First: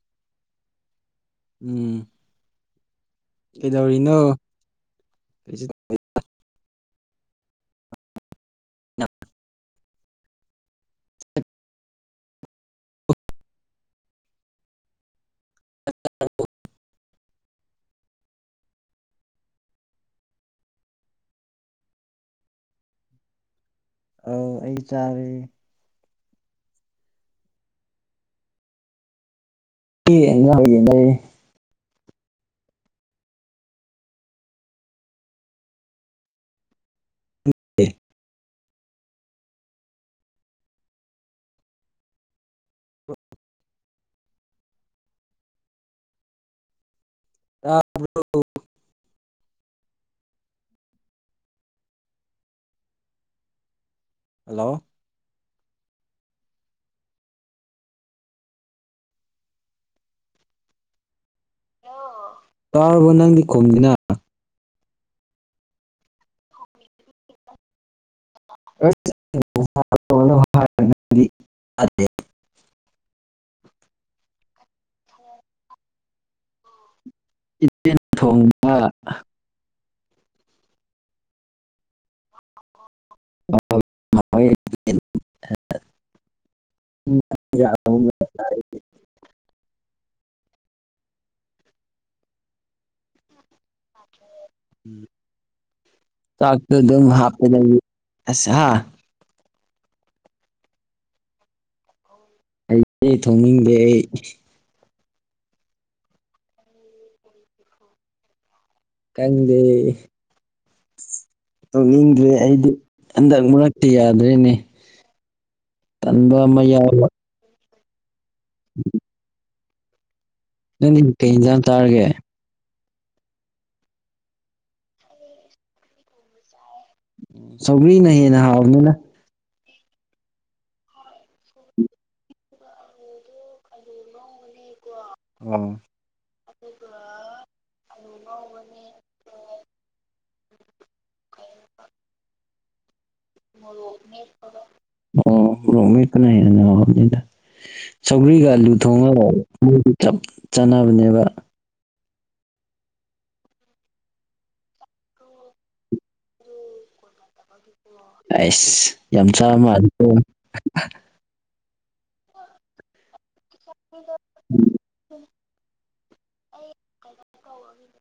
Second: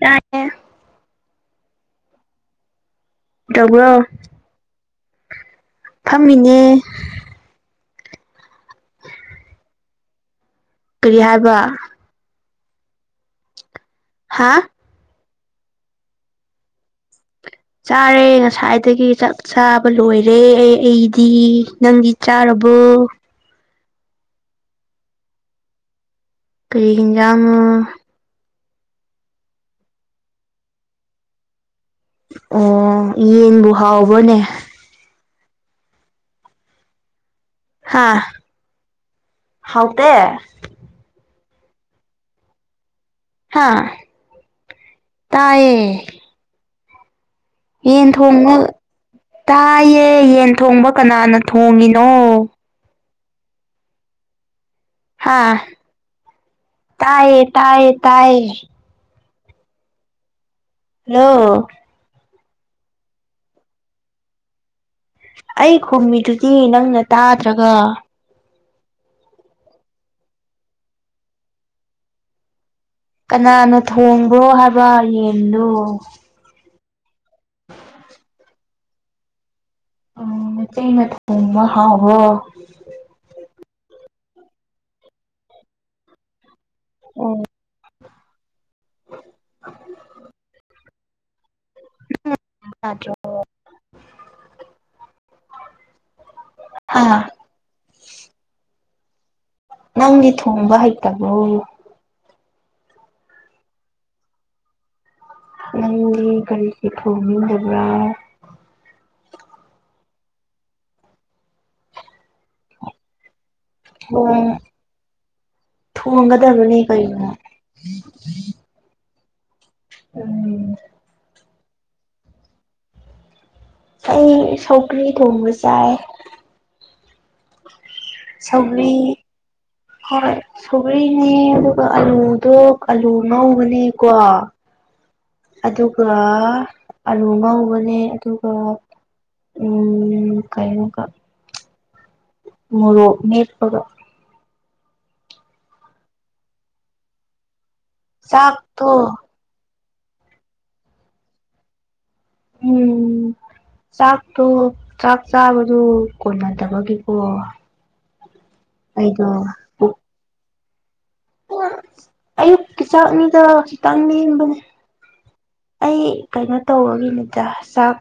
ꯀ [unintelligible] [inaudible] ꯎꯝ ꯀꯩꯗꯧꯕ꯭ꯔꯣ ꯀꯩꯗꯧꯔꯤꯅꯣ ꯐꯝꯃꯤꯅꯦ ꯑ [unintelligible] [inaudible] ꯀꯔꯤ ꯍꯥꯏꯕ ꯍꯥꯥ [unintelligible] [inaudible] ꯆꯥꯔꯦ ꯉꯁꯥꯏꯗꯒꯤ ꯆꯥꯛ ꯆꯥꯕ ꯂꯣꯏꯔꯦ ꯑꯦ ꯑꯩꯗꯤ ꯅꯪꯗꯤ ꯆꯥꯔꯕ ꯣ [unintelligible] [inaudible] ꯑꯥꯎ ꯑꯩ ꯆꯥꯔꯦ ꯀꯔꯤꯒꯖꯉ ꯌꯦꯅꯦ ꯑꯣ ꯌꯦꯟꯕꯨ ꯍꯥꯎꯕꯅꯦ ꯍꯥꯥ ꯍꯥꯎꯗ ꯍꯥꯥ ꯇꯌꯦ ꯌꯦꯟ ꯊꯣꯡꯉ ꯇꯥꯏꯌꯦ ꯌꯦꯟ ꯊꯣꯡꯕ ꯀꯅꯥꯅ ꯊꯣꯡꯉꯤꯅꯣ ꯍꯜꯂꯣ ꯇꯌꯦ ꯇꯌꯦ ꯇꯌꯦ ꯍꯂ ꯇꯥꯔꯕꯣ ꯅꯪꯗꯤ ꯈꯨꯝꯅꯤꯅ ꯑꯩ ꯈꯨꯝꯃꯤꯗꯨꯗꯤ ꯅꯪꯅ ꯇꯥꯗ꯭ꯔꯒ [inaudible] ꯀꯅꯥꯅꯣ ꯊꯣꯡꯕ꯭ꯔꯣ ꯍꯥꯏꯕ ꯌꯦꯟꯗꯨꯣ ꯏꯆꯦꯟ ꯊꯣꯡꯕ ꯎꯝ ꯃꯆꯇꯩ ꯅꯃ ꯍꯕꯣ [inaudible] ꯍ [inaudible] ꯎꯝ ꯁꯥ ꯆꯥꯛ ꯑꯗꯨꯝ ꯍꯥ ꯍꯥꯞꯄ ꯂꯩ ꯑꯁ ꯍꯥ ꯅꯪꯗꯤ ꯊꯣꯡꯕ ꯍꯩꯇꯕꯣ ꯑꯩꯗꯤ ꯊꯣꯡꯅꯤꯡꯗꯦ ꯑꯩ ꯑꯩ ꯀꯔꯤꯁꯤ ꯊꯕ ꯀꯪꯗꯦ ꯔꯤ ꯑꯩꯗꯤꯗ ꯃ ꯤ ꯌꯥꯗꯣꯏꯅꯦ ꯊꯣꯡ ꯇꯟꯕ ꯑꯃ ꯌꯥꯎꯕ ꯍ [inaudible] ꯅꯪꯗꯤ ꯀꯩ ꯏꯟꯖꯥꯡ ꯇꯥꯔꯒꯦ ꯑꯩ ꯁꯧꯀ꯭ꯔꯤ ꯊꯣꯡꯕ ꯆꯥꯏ ꯁꯧꯒ꯭ꯔꯤꯅ ꯍꯦꯟꯅ ꯍꯥꯎꯕꯅꯤꯅ ꯁꯧꯒ꯭ꯔꯤ ꯍꯣꯏ ꯁꯕꯩꯅꯦ ꯑꯗꯨꯒ ꯑꯂꯨꯗꯣ ꯑꯂꯨ ꯉꯧꯕꯅꯦꯀꯣ ꯑꯣ ꯑꯗꯨꯒ ꯑꯂꯨ ꯉꯧꯕꯅꯦ ꯑꯗꯨꯒ ꯎꯝ ꯀꯩꯉꯒ ꯃꯔꯣ ꯑꯣ ꯔꯣ ꯀꯅꯥꯅꯅꯤꯗ ꯁꯧꯒ꯭ꯔꯤꯒ ꯂꯨ ꯆꯥꯛꯇꯣ ꯊꯣꯡꯉꯔ ꯃꯣꯏꯗꯨ ꯆꯞ ꯆꯥꯟꯅꯕꯅꯦꯕ ꯎꯝ ꯆꯥꯛꯇꯣ ꯆꯥꯛ ꯆꯥꯕꯗꯨ ꯀꯣꯟꯅꯗꯕꯒꯤꯀꯣ ꯑꯁ ꯌꯥꯝ ꯑꯩꯗꯣ ꯆꯥꯃ ꯄꯨꯛ ꯑꯗꯨꯗ ꯑꯌꯨꯛꯀꯤ ꯆꯥꯛ ꯑꯅꯤꯗ ꯈꯤꯇꯪꯅꯤꯕꯅꯦ ꯑꯩ ꯀꯩꯅꯣ ꯇꯧꯕꯒꯤꯅꯤꯗ ꯆꯥꯛ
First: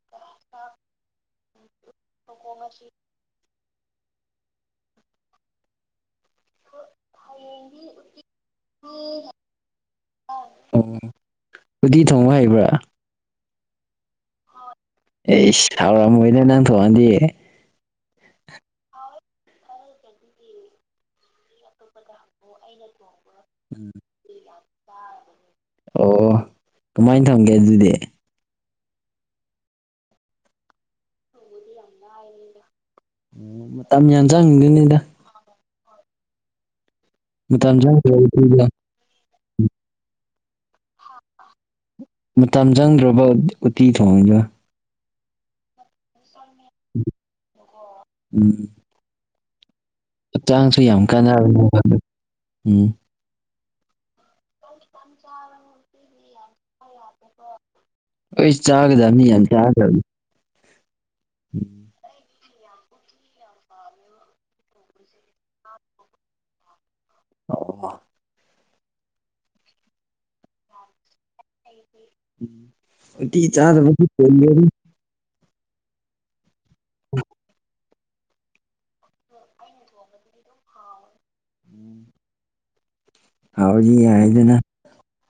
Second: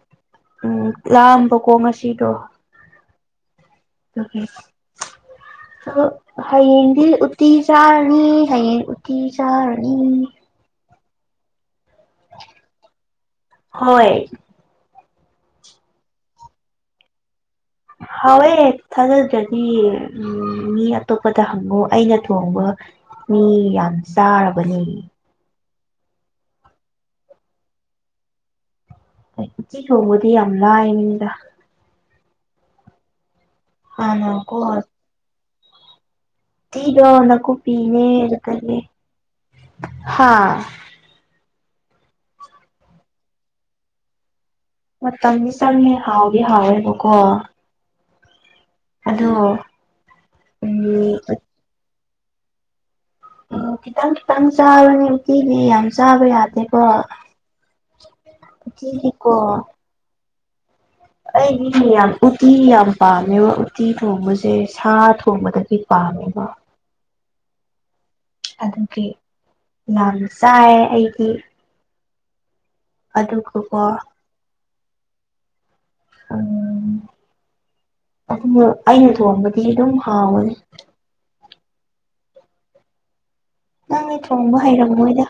ꯎꯝ ꯂꯥꯑꯝꯕꯀꯣ ꯉꯁꯤꯗꯣ ꯑ ꯍꯌꯦꯡꯗꯤ ꯎꯇꯤ ꯆꯥꯔꯅꯤ ꯍꯌꯦꯡ ꯎꯠꯇꯤ ꯆꯥꯔꯅꯤ ꯎꯗꯤ ꯊꯣꯡꯕ ꯍꯩꯕ꯭ꯔꯥ ꯍꯣꯏ ꯑꯩ ꯁꯥꯎꯔꯥ ꯃꯣꯏꯅꯥ ꯅꯪ ꯊꯉꯗꯤꯌꯦ ꯍꯥꯎꯋꯦ ꯊꯥꯖꯗ꯭ꯔꯗꯤ ꯃꯤ ꯑꯇꯣꯞꯄꯗ ꯍꯪꯉꯨ ꯑꯩꯅ ꯊꯣꯡꯕ ꯃꯤ ꯌꯥꯝ ꯆꯥꯔꯕꯅꯤ ꯑꯣ ꯀꯃꯥꯏꯅ ꯊꯝꯒꯦ ꯑꯗꯨꯗꯤ ꯁꯨꯗꯤ ꯍꯝꯂꯑꯗ ꯃꯇꯝ ꯌꯥꯝꯟ ꯍꯥꯟꯅꯀꯣ ꯆꯪꯗꯦꯅꯤꯗ ꯗ ꯅꯈ ꯃꯇꯝ ꯆꯪꯗ꯭ꯔꯣ ꯄꯤꯅꯦꯦ ꯎꯇꯤꯗꯣ ꯍꯥꯥ ꯃꯇꯝ ꯆꯪꯗ꯭ꯔꯕ ꯎꯠꯇꯤ ꯊꯣꯡꯗ ꯃꯇꯝ ꯃꯤ ꯆꯅꯦ ꯍꯥꯎꯦ ꯍꯥꯎꯦꯕ ꯀꯣ ꯎꯝ ꯑꯗꯨ ꯆꯥꯡꯁꯨ ꯌꯥꯝ ꯀꯥꯟꯅꯔ ꯎꯝ ꯑꯣ ꯈꯤꯇꯪ ꯈꯤꯇꯪ ꯆꯥꯕꯅꯦ ꯎꯀꯤꯤꯅꯦ ꯌꯥꯝ ꯆꯥꯕ ꯌꯥꯗꯦꯀꯣ ꯑꯩ ꯆꯥꯒꯗꯅꯤ ꯎꯇꯤꯗꯤꯀꯣ ꯌꯥꯝ ꯆꯥꯗ ꯑꯩ ꯌꯥꯝ ꯎꯇꯤ ꯌꯥꯝ ꯄꯥꯝꯃꯦꯕ ꯎꯇꯤ ꯊꯣꯡꯕꯁꯦ ꯁꯥ ꯊꯣꯡꯕꯗꯒꯤ ꯄꯥꯝꯃꯦꯕ ꯑꯃ ꯑꯗꯨꯒꯤ ꯌꯥꯝ ꯆꯥꯏ ꯑꯩꯗꯤ ꯇꯤ ꯑꯗꯨꯒꯀꯣ ꯆꯥꯗꯔꯤꯅꯤ ꯎꯝ ꯑꯗꯨ ꯑꯩꯅ ꯊꯣꯡꯕꯗꯤ ꯑꯗꯨꯝ ꯍꯥꯎꯋꯦ ꯍꯥꯎꯔꯗꯤ ꯅꯪ ꯑꯩ ꯌꯥꯔꯦꯗꯅ ꯊꯣꯡꯕ ꯍꯩꯔꯝꯃꯣꯏꯗ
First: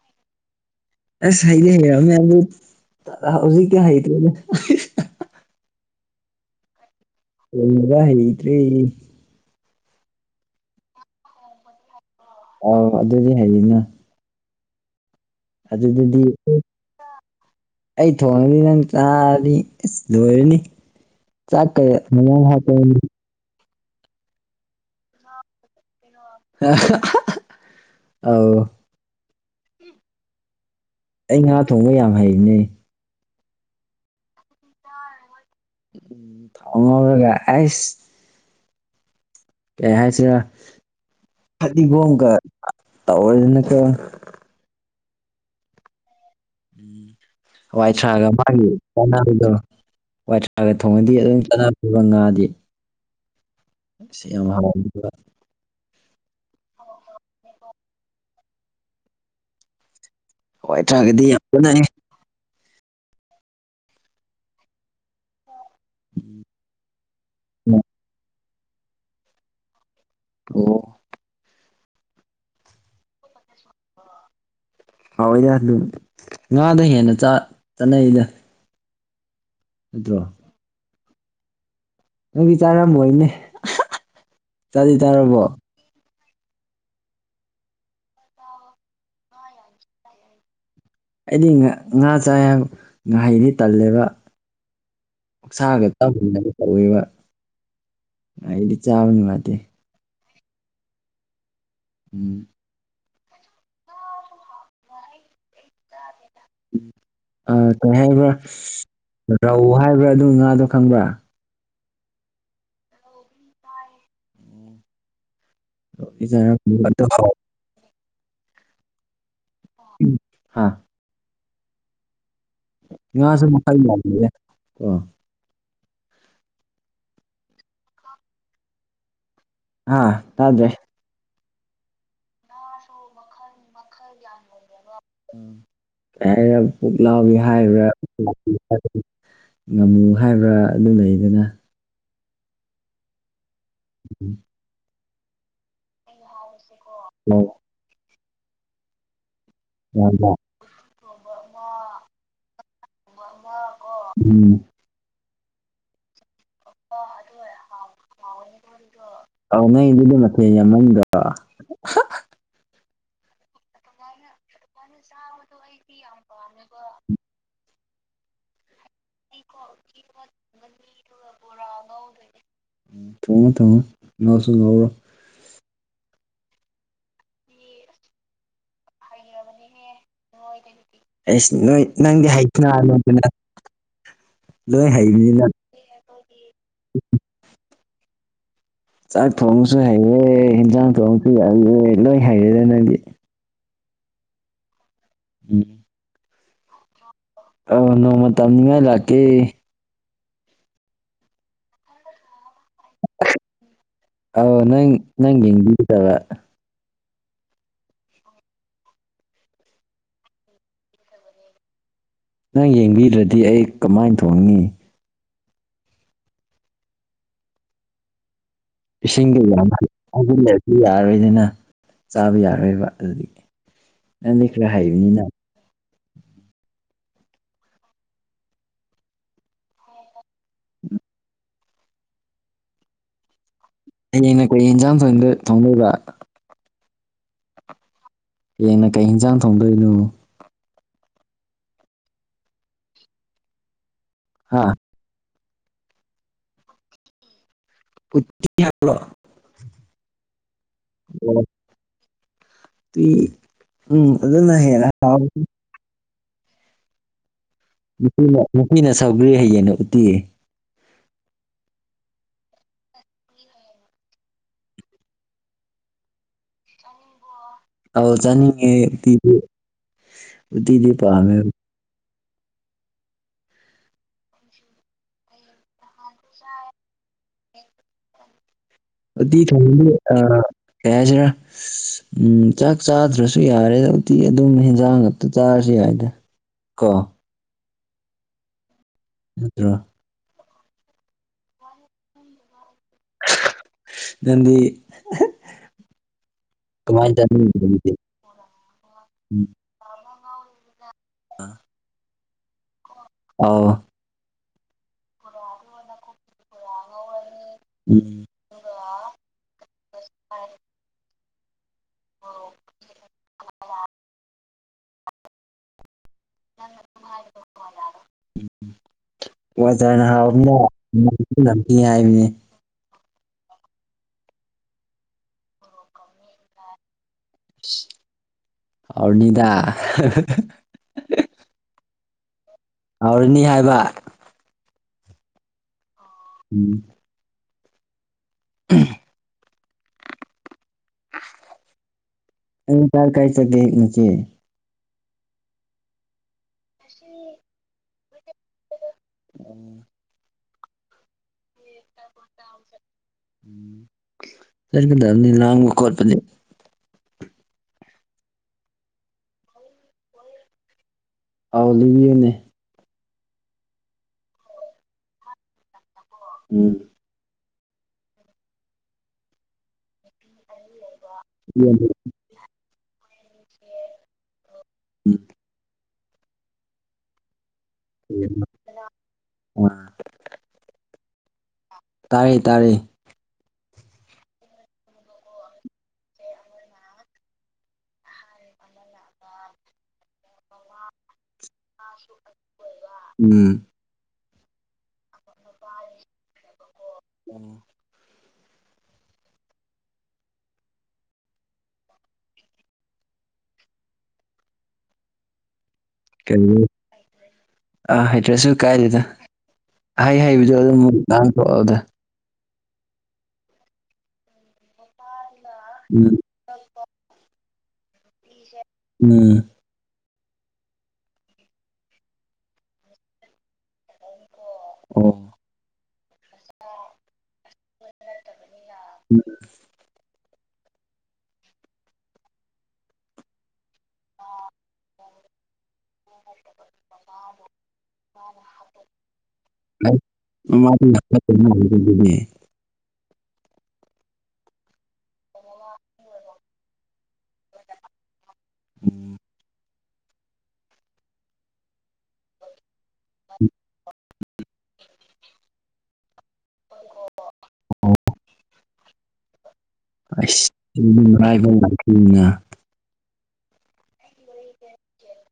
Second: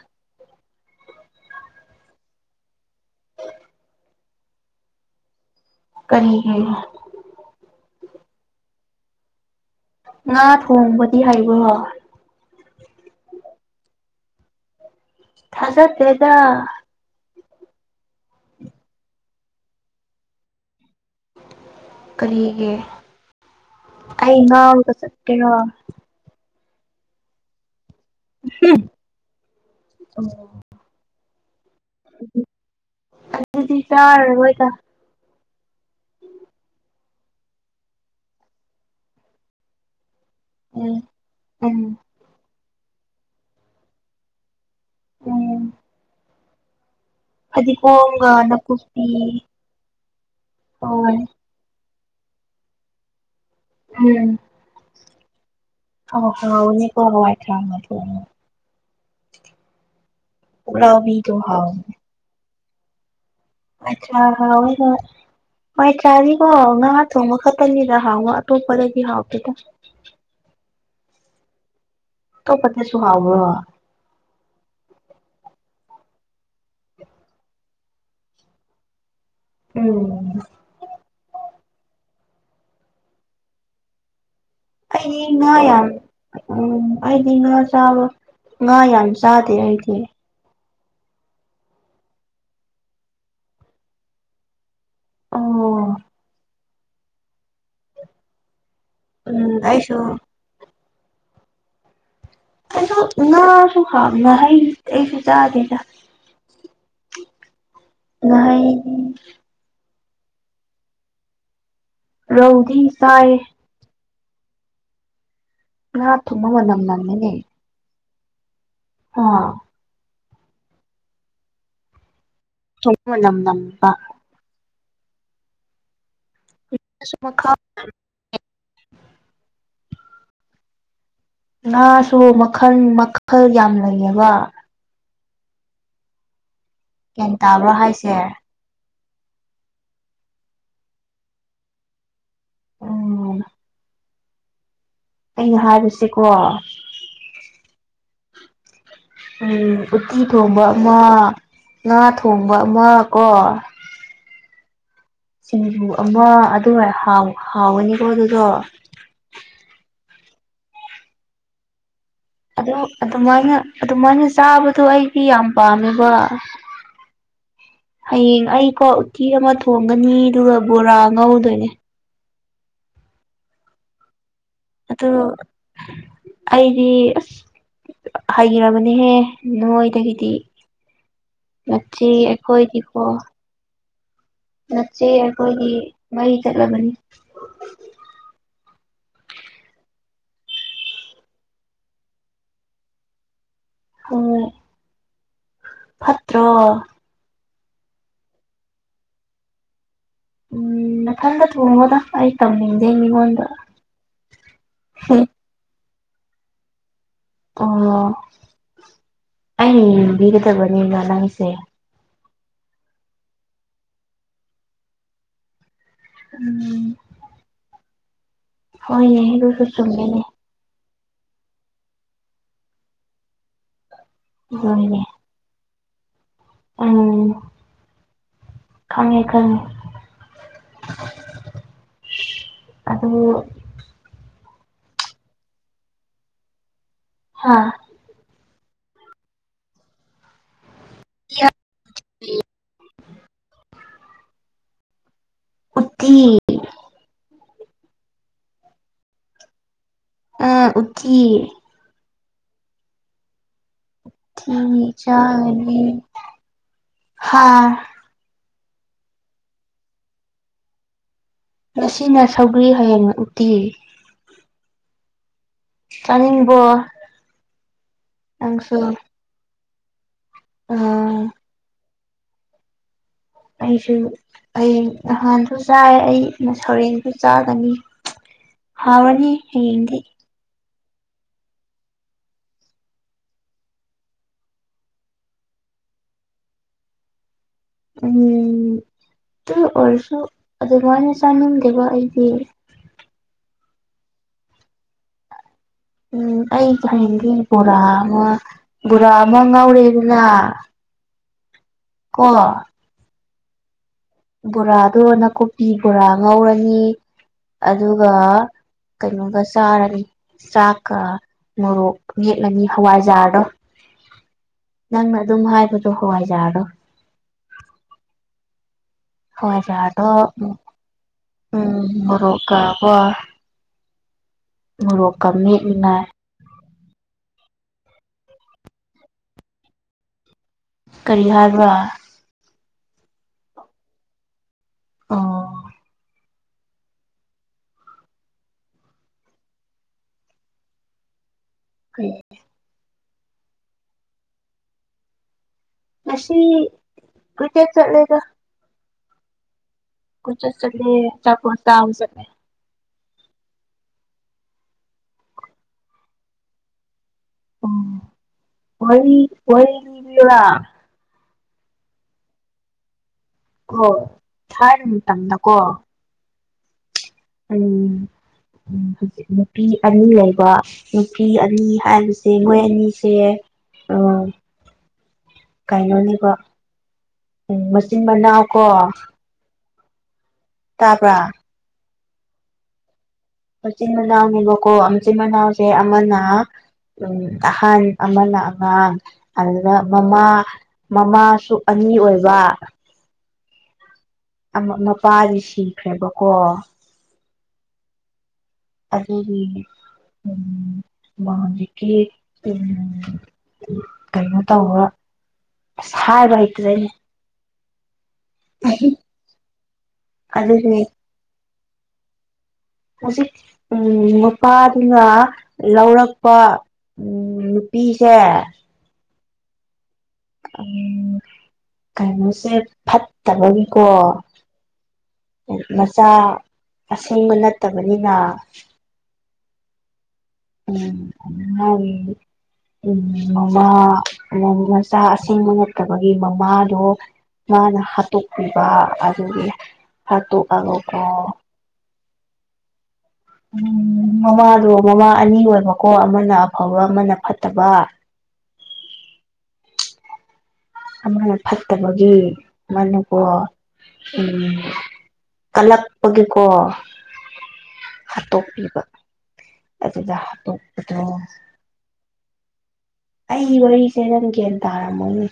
ꯑꯁ ꯍꯩꯗꯤ ꯍꯩꯔꯑꯃꯦ ꯑꯗꯨ ꯍꯧꯖꯤꯛ ꯀꯌꯥ ꯍꯩꯇ꯭ꯔꯦꯅꯦ ꯀꯔꯤ ꯍꯗ ꯍꯩꯇ꯭ꯔꯤ ꯉꯥ ꯊꯣꯡꯕꯗꯤ ꯍꯩꯕ꯭ꯔꯣ ꯑꯣ ꯑꯗꯨꯗꯤ ꯍꯌꯦꯅ ꯑꯗꯨꯗꯗꯤ ꯊꯥꯖꯗꯦꯗ ꯑꯩ ꯊꯣꯡꯉꯅꯤ ꯅꯪ ꯆꯥꯔꯅꯤ ꯑꯁ ꯂꯣꯏꯔꯅꯤ ꯆꯥꯛꯀꯩ ꯃ ꯍꯥ ꯀꯔꯤꯒꯤ ꯑꯩ ꯉꯒ ꯆꯣ ꯑ ꯑꯥꯎ ꯑꯣ ꯑꯩ ꯉꯥ ꯊꯣꯡꯕ ꯌꯥꯝ ꯍꯩꯔꯤꯅꯦ ꯑꯗꯨꯗꯤ ꯆꯔ ꯑꯣꯏꯣꯏꯗ ꯎ ꯊꯥꯎꯉꯒ ꯑꯁ ꯀꯩ ꯍꯥꯏꯁꯤꯔ ꯎꯝ ꯎꯝ ꯐꯗꯤꯒꯣꯝꯒ ꯇꯧ ꯑꯗꯨꯅ ꯀ ꯎꯝ ꯎꯝ ꯋꯥꯏꯊ꯭ꯔꯥꯒ ꯐꯗꯤꯒꯣꯝꯒ ꯃꯥꯒꯤ ꯅꯥꯀꯨꯞꯄꯤ ꯆꯕꯤꯗꯣ ꯋꯥꯏꯊ꯭ꯔꯥꯒ ꯊꯣꯡꯉꯗꯤ ꯍꯣꯏ ꯑꯗꯨꯝ ꯕ ꯉꯥꯗꯤ ꯁꯤ ꯌꯥꯝ ꯑ ꯍ ꯎꯅꯤꯀꯣ ꯍꯋꯥ ꯊ꯭ꯔ ꯍꯏꯇꯥꯔꯒꯗꯤ ꯄꯨꯛꯂꯥꯎꯕꯤꯗꯣ ꯌꯥꯝ ꯀꯅꯩ ꯍꯥꯎ ꯃꯣꯏ ꯆꯥꯔꯤꯀꯣ ꯉꯍꯥ ꯊꯣꯡꯕ ꯈꯛꯇꯅꯤꯗ ꯍꯥꯎꯉ ꯇꯣ ꯄꯦꯒꯤ ꯍꯥꯥꯎ ꯄꯦꯗ ꯑꯣ ꯇ ꯄ ꯁꯨ ꯑꯑꯣ ꯍꯥꯎꯏꯅꯦ ꯑꯗꯨꯝ ꯉꯥꯗ ꯍꯦꯟꯅ ꯆꯠꯅꯩꯗ ꯎꯝ ꯑꯗꯨꯒꯤ ꯆꯥꯔꯝꯕꯣꯏꯅꯦ ꯑꯩ ꯉ ꯌꯥꯝ ꯎꯝ ꯑꯩꯗꯤ ꯉꯥ ꯆꯥꯕ ꯉꯥ ꯌꯥꯝ ꯆꯥꯗꯦ ꯑꯩꯗꯤ ꯑꯩꯗꯤ ꯉꯥ ꯆ ꯉꯥꯍꯩꯗꯤ ꯇꯜꯂꯦꯕ ꯁꯥꯒ ꯑꯣ ꯇꯝꯅꯕ ꯇꯋꯦꯕ ꯍꯥꯏꯗꯤ ꯎꯝ ꯑꯁꯨꯣ ꯎꯝ ꯅꯁꯨ ꯍꯥꯥꯎ ꯍ ꯑꯩꯁꯨ ꯆꯥꯗꯦꯗ ꯑ ꯀ ꯍꯥꯏꯕ꯭ꯔ ꯉꯥꯍꯩ ꯔꯧꯍ ꯍꯥꯏꯕ꯭ꯔꯥ ꯑꯗꯨ ꯉꯥꯗꯣ ꯈꯪꯕ꯭ꯔꯥ ꯔꯧꯗꯤ ꯁꯥꯏ ꯑ ꯊꯨꯃ ꯃꯅꯥꯝ ꯑꯗꯨ ꯅꯪꯅꯦ ꯑ [unintelligible] [inaudible] ꯍꯥꯥ [unintelligible] [inaudible] ꯊꯣꯡꯕ ꯃꯅꯝ ꯏꯁ ꯃꯈꯜ ꯅꯝꯕ ꯑ [inaudible] ꯃ ꯈꯥ ꯑꯥ ꯇꯗ꯭ꯔꯦ ꯉꯥꯁꯨ ꯃꯈꯜ ꯃꯈꯜ ꯌꯥꯝ ꯂꯩꯌꯦꯕ ꯀꯔ ꯒ꯭ꯌꯥꯟ ꯄꯨꯛꯂꯥꯎꯒ ꯇꯥꯕ꯭ꯔꯥ ꯍꯥꯏꯕ꯭ꯔꯥ ꯍꯥꯏꯁꯦ ꯉꯝꯃꯨ ꯍꯥꯏꯕ꯭ꯔꯥ ꯑꯗꯨ ꯂꯩꯗꯅ ꯎꯝ ꯎꯝ ꯑꯩꯅ ꯍꯥꯏꯔꯁꯤꯀꯣ ꯎ ꯎꯠꯇꯤ ꯊꯣꯡꯕ ꯑꯃ ꯉꯥ ꯊꯣꯡꯕ ꯑꯃꯀꯣ ꯎꯝ ꯁꯤꯡꯕꯨꯨ ꯑꯃ ꯑꯗꯨ ꯍꯥꯎꯒꯅꯤꯀꯣ ꯑꯗꯨꯗꯣ ꯌꯥꯝ ꯃꯅꯨꯡꯗ ꯑꯗꯨ ꯑꯗꯨꯃꯥꯏꯅ ꯑꯗꯨꯃꯥꯏꯅ ꯆꯥꯕꯗꯣ ꯑꯩꯗꯤ ꯌꯥꯝ ꯄꯥꯝꯃꯦꯕ ꯍꯌꯦꯡ ꯑꯩꯀꯣ ꯎꯇꯤ ꯑꯃ ꯊꯣꯡꯒꯅꯤ ꯑꯗꯨꯒ ꯕꯣꯔꯥ ꯉꯧꯗꯣꯏꯅꯦ ꯊꯣꯡꯉ ꯊꯃ ꯅꯁꯨ ꯉꯥꯎꯔꯣ ꯑꯗꯨ ꯑꯩꯗꯤ ꯑꯁ ꯍꯥꯏꯈꯤꯔꯕꯅꯤꯍꯦ ꯅꯣꯏꯗꯒꯤ ꯗꯤ ꯑꯩꯁ ꯅꯣꯏ ꯉꯆꯦ ꯅꯪꯗꯤ ꯍꯩꯕꯅ ꯑꯩꯈꯣꯏꯗꯤꯀꯣ ꯍꯥꯏꯕꯅꯤꯗꯅ ꯂꯣꯏ ꯅꯠꯇꯦ ꯍꯩꯕꯅꯤꯅ ꯑꯩꯈꯣꯏꯒꯤ ꯃꯍꯩ ꯆꯠꯂꯕꯅꯤ ꯆꯥꯛ ꯊꯣꯡꯕꯁꯨ ꯍꯩꯔꯦ ꯌꯦꯟꯁꯥꯡ ꯊꯣꯡꯕꯁꯨ ꯍꯩꯔꯦ ꯂꯣꯏ ꯍꯩꯔꯦꯗ ꯅꯪꯗꯤ ꯍ [inaudible] ꯎꯝ ꯇ꯭ꯔ ꯑ ꯅꯣꯡꯃ ꯃꯇꯝ ꯅꯤꯡꯉꯥꯏ ꯂꯥꯛꯀꯦ ꯎꯝ ꯊꯗ ꯊꯉꯣꯗ ꯑꯩ ꯇꯝꯅꯤꯡꯗꯦ ꯃꯤꯉꯣꯟꯗ ꯑꯥꯎ ꯅꯪ ꯅꯪ ꯌꯦꯡꯕꯤꯒꯗꯕ ꯑꯣ ꯑꯩꯕꯤꯔꯗꯕꯅꯤ ꯂꯅꯤꯁꯦ ꯅꯪ ꯌꯦꯡꯕꯤꯗ꯭ꯔꯗꯤ ꯑꯩ ꯀꯃꯥꯏꯅ ꯊꯣꯡꯏꯤ ꯎꯝ ꯍꯣꯏꯅꯦ ꯁꯤꯒ ꯑꯗꯨꯁꯨ ꯌꯥꯂ ꯆꯨꯝꯃꯤꯅꯦ ꯌꯥꯔꯣꯏꯗꯅ ꯆꯥꯕ ꯌꯥꯔꯣꯏꯕ ꯑꯗꯨꯗꯤ ꯅꯪꯗꯤ ꯈꯔ ꯂꯣꯏꯅꯦ ꯍꯥꯏꯩꯕꯅꯤꯅ ꯎꯝ ꯈꯪꯉꯦ ꯈꯪꯉꯦ ꯑꯗꯨꯗꯣ ꯑꯩꯅ ꯀ ꯌꯦꯟꯖꯥꯡ ꯊꯣꯏꯗ ꯊꯣꯡꯉꯣꯏꯕ ꯍꯥꯥ ꯍꯡꯅ ꯀꯩ ꯍꯟꯖꯥꯡ ꯊꯣꯡꯗꯣꯏꯅꯣ [unintelligible] [inaudible] ꯍꯥꯥ ꯎꯇꯤ ꯄꯨꯤꯂꯣ [unintelligible] [inaudible] ꯑ ꯎ ꯎꯆꯤ ꯎꯝ ꯑꯗꯨꯅ ꯍꯦꯔ ꯍꯥꯥ ꯅꯨꯄꯤꯅ ꯅꯨꯄꯤꯅ ꯁꯧꯒ꯭ꯔꯤꯦ ꯍꯌꯦꯡꯅ ꯎꯇꯤ ꯃꯁꯤꯅ ꯁꯧꯒ꯭ꯔꯤ ꯍꯌꯦꯡ ꯎꯇꯤ ꯆꯅꯤꯡꯕꯣ ꯑꯧ ꯆꯥꯅꯤꯡꯉꯦꯗꯤ ꯑ ꯗꯤꯗꯤ ꯄꯥꯃꯦ ꯑꯩꯁꯨ ꯑꯩ ꯅꯍꯥꯟꯁꯨ ꯆꯥꯏ ꯑꯩ ꯁꯧꯔꯦꯡꯁꯨ ꯆꯥꯒꯅꯤ ꯍꯥꯎꯔꯅꯤ ꯇꯤ ꯊ ꯍꯌꯦꯡꯗꯤ ꯑ ꯀꯩ ꯍꯥꯏꯁꯤꯔꯥ ꯎꯝ ꯆꯥꯛ ꯆꯥꯗ꯭ꯔꯁꯨ ꯌꯥꯔꯦ ꯍꯧ ꯍꯧꯇꯤ ꯑꯗꯨꯝ ꯍꯦꯟꯖꯥꯡ ꯉꯥꯛꯇ ꯆꯥꯔ ꯌꯥꯏꯗ ꯀꯣ ꯎꯝ ꯅꯠꯇ꯭ꯔꯣ ꯑꯣꯔꯁꯨ ꯑꯗꯨ ꯃꯥꯥꯏꯅ ꯆꯥꯅꯤꯡꯗꯦꯕ ꯑꯩꯗꯤ ꯅꯗꯤ ꯎꯝ ꯑꯩꯁ ꯍꯅꯤꯡꯒꯦ ꯕꯣꯔꯥ ꯑꯗꯨꯗꯤ ꯑꯃ ꯕꯣꯔꯥ ꯑꯃ ꯉꯥꯎꯔꯦ ꯑ ꯑ ꯀ ꯑꯥꯎ ꯕꯣꯔꯥꯗꯣ ꯅꯥꯀꯨꯞꯄꯤ ꯕꯣꯔꯥ ꯉꯧꯔꯅꯤ ꯑꯗꯨꯒ ꯎꯝ ꯀꯩꯅꯣꯒ ꯆꯥꯔꯅꯤ ꯆꯥꯛꯀ ꯃꯣꯔꯣꯛ ꯅꯦꯛꯂꯅꯤ ꯍꯋꯥꯏꯖꯥꯔꯗꯣ ꯅꯪꯅ ꯑꯗꯨꯝ ꯍꯥꯏꯕꯗꯣ ꯀꯋꯥꯥꯏꯖꯗꯣ ꯀ ꯎꯝ ꯇꯅꯅꯅꯦ ꯃꯣꯔꯣꯛꯀ ꯃꯣꯔꯣꯛꯀ ꯃꯠꯃꯤꯅꯥꯥꯏ ꯑꯔꯅꯤꯗꯥ ꯀꯔꯤ ꯍꯥꯏꯔꯕ ꯍꯧꯔꯅꯤ ꯍꯥꯏꯕ ꯑ ꯎꯝ ꯎꯝ ꯎꯝ ꯀꯦ ꯀꯔ ꯀꯥꯏ ꯆꯒꯦ ꯉꯆꯦ ꯉꯁꯤ ꯀꯆꯦꯠ ꯆꯠꯂ ꯀ ꯎꯝ ꯄꯨꯁ ꯆ ꯆꯄ ꯆꯂ ꯁꯔ ꯇꯅꯤ ꯂꯉ ꯀꯔꯄ ꯂꯩ ꯑꯣ ꯋꯥ ꯋꯥ ꯑꯥꯎꯂꯤꯕꯤꯅꯦ ꯑꯣ ꯊ ꯃꯇꯝꯗꯀꯣ ꯎꯝ ꯎ ꯍꯧꯖꯤꯛ ꯅꯨꯄꯤ ꯑꯅꯤ ꯂꯩꯕ ꯅꯨꯄꯤ ꯑꯅꯤ ꯎꯝ ꯍꯥꯏꯔꯤꯁꯦ ꯃꯣꯏ ꯑꯅꯤꯁꯦ ꯎꯝ ꯀꯥꯏꯅꯣꯅꯦꯕ ꯎꯝ ꯃꯆꯤꯟ ꯃꯅꯥꯎ ꯀꯣ ꯑ ꯇꯥꯄꯥ ꯇꯥꯔꯦ ꯇꯥꯔꯦ ꯃꯆꯤꯟ ꯃꯅꯥꯎꯅꯦꯕꯀꯣ ꯃꯆꯤꯟ ꯃꯅꯥꯎꯁꯦ ꯑꯃꯅ ꯎꯝ ꯑꯍꯟ ꯑꯃꯅ ꯑꯉꯥꯡ ꯑꯗꯨꯗ ꯃꯃꯥ ꯃꯃꯥꯁꯨ ꯑꯅꯤ ꯑꯣꯏꯕ ꯑꯣꯏ ꯎꯝ ꯃꯄꯥꯗꯤ ꯁꯤꯈ꯭ꯔꯦꯕꯀꯣ ꯎꯝ ꯑꯗꯨꯗꯦ ꯎꯝ ꯃꯥ ꯍꯧꯖꯤꯛꯀꯤ ꯎ ꯀꯩꯅꯣ ꯇꯧꯔ ꯁꯔ ꯔꯍꯤꯇꯔꯅꯤ ꯑꯥ ꯍꯩꯇ꯭ꯔꯦꯁꯁꯨ ꯀꯥꯏꯗꯦꯗ ꯑꯩ ꯍꯩꯕꯗꯣ ꯑꯗꯨꯝ ꯑꯗꯨꯅꯦ ꯑꯃꯨꯛ ꯅꯍꯥꯟꯊꯣꯛꯛꯑꯣꯗ ꯍꯧꯖꯤꯛ ꯎ ꯃꯄꯥꯗꯨꯅ ꯎꯝ ꯂꯧꯔꯛꯄ ꯎꯝ ꯅꯨꯄꯤꯁꯦ ꯎ ꯎꯝ ꯀꯩꯅꯣꯁꯦ ꯐꯠꯇꯕꯒꯤꯀꯣ ꯑꯣ ꯃꯆꯥ ꯑꯁꯦꯡꯕ ꯅꯠꯇꯕꯅꯤꯅ ꯎꯝ ꯑ ꯑꯣꯏ ꯎꯝ ꯃꯃꯥ ꯃꯆꯥ ꯑꯁꯦꯡꯕ ꯅꯠꯇꯕꯒꯤ ꯃꯃꯥꯗꯣ ꯃꯥꯅ ꯍꯥꯠꯇꯣꯛꯄꯤꯕ ꯑꯗꯨꯒꯤ ꯑꯩ ꯃꯃꯥꯗꯤ ꯍꯥꯠꯇꯣꯛꯑꯒꯀꯣ ꯌꯥꯝ ꯐꯠꯇꯕ ꯃꯥꯜꯂꯤꯀꯣ ꯑꯗꯨꯗꯤ ꯎꯝ ꯃꯃꯥꯗꯣ ꯃꯃꯥ ꯑꯅꯤ ꯑꯣꯏꯕꯀꯣ ꯑꯃꯅ ꯑꯐꯕ ꯑꯃꯅ ꯐꯠꯇꯕ [unintelligible] ꯎꯝ ꯑꯃꯅ ꯐꯠꯇꯕꯒꯤ ꯃꯅꯀꯣ ꯎꯝ ꯀꯜꯂꯛꯄꯒꯤꯀꯣ ꯍꯥꯠꯇꯣꯛꯄꯤꯕ ꯑꯗꯨꯗ ꯑ ꯍꯥꯠꯇꯣꯛꯄꯗꯣ ꯉꯉꯥꯏꯕ ꯂꯥꯛ ꯑꯩꯒꯤ ꯋꯥꯔꯤꯁꯦ ꯅꯪ ꯦꯟ ꯇꯥꯔꯝꯃꯣꯅꯦ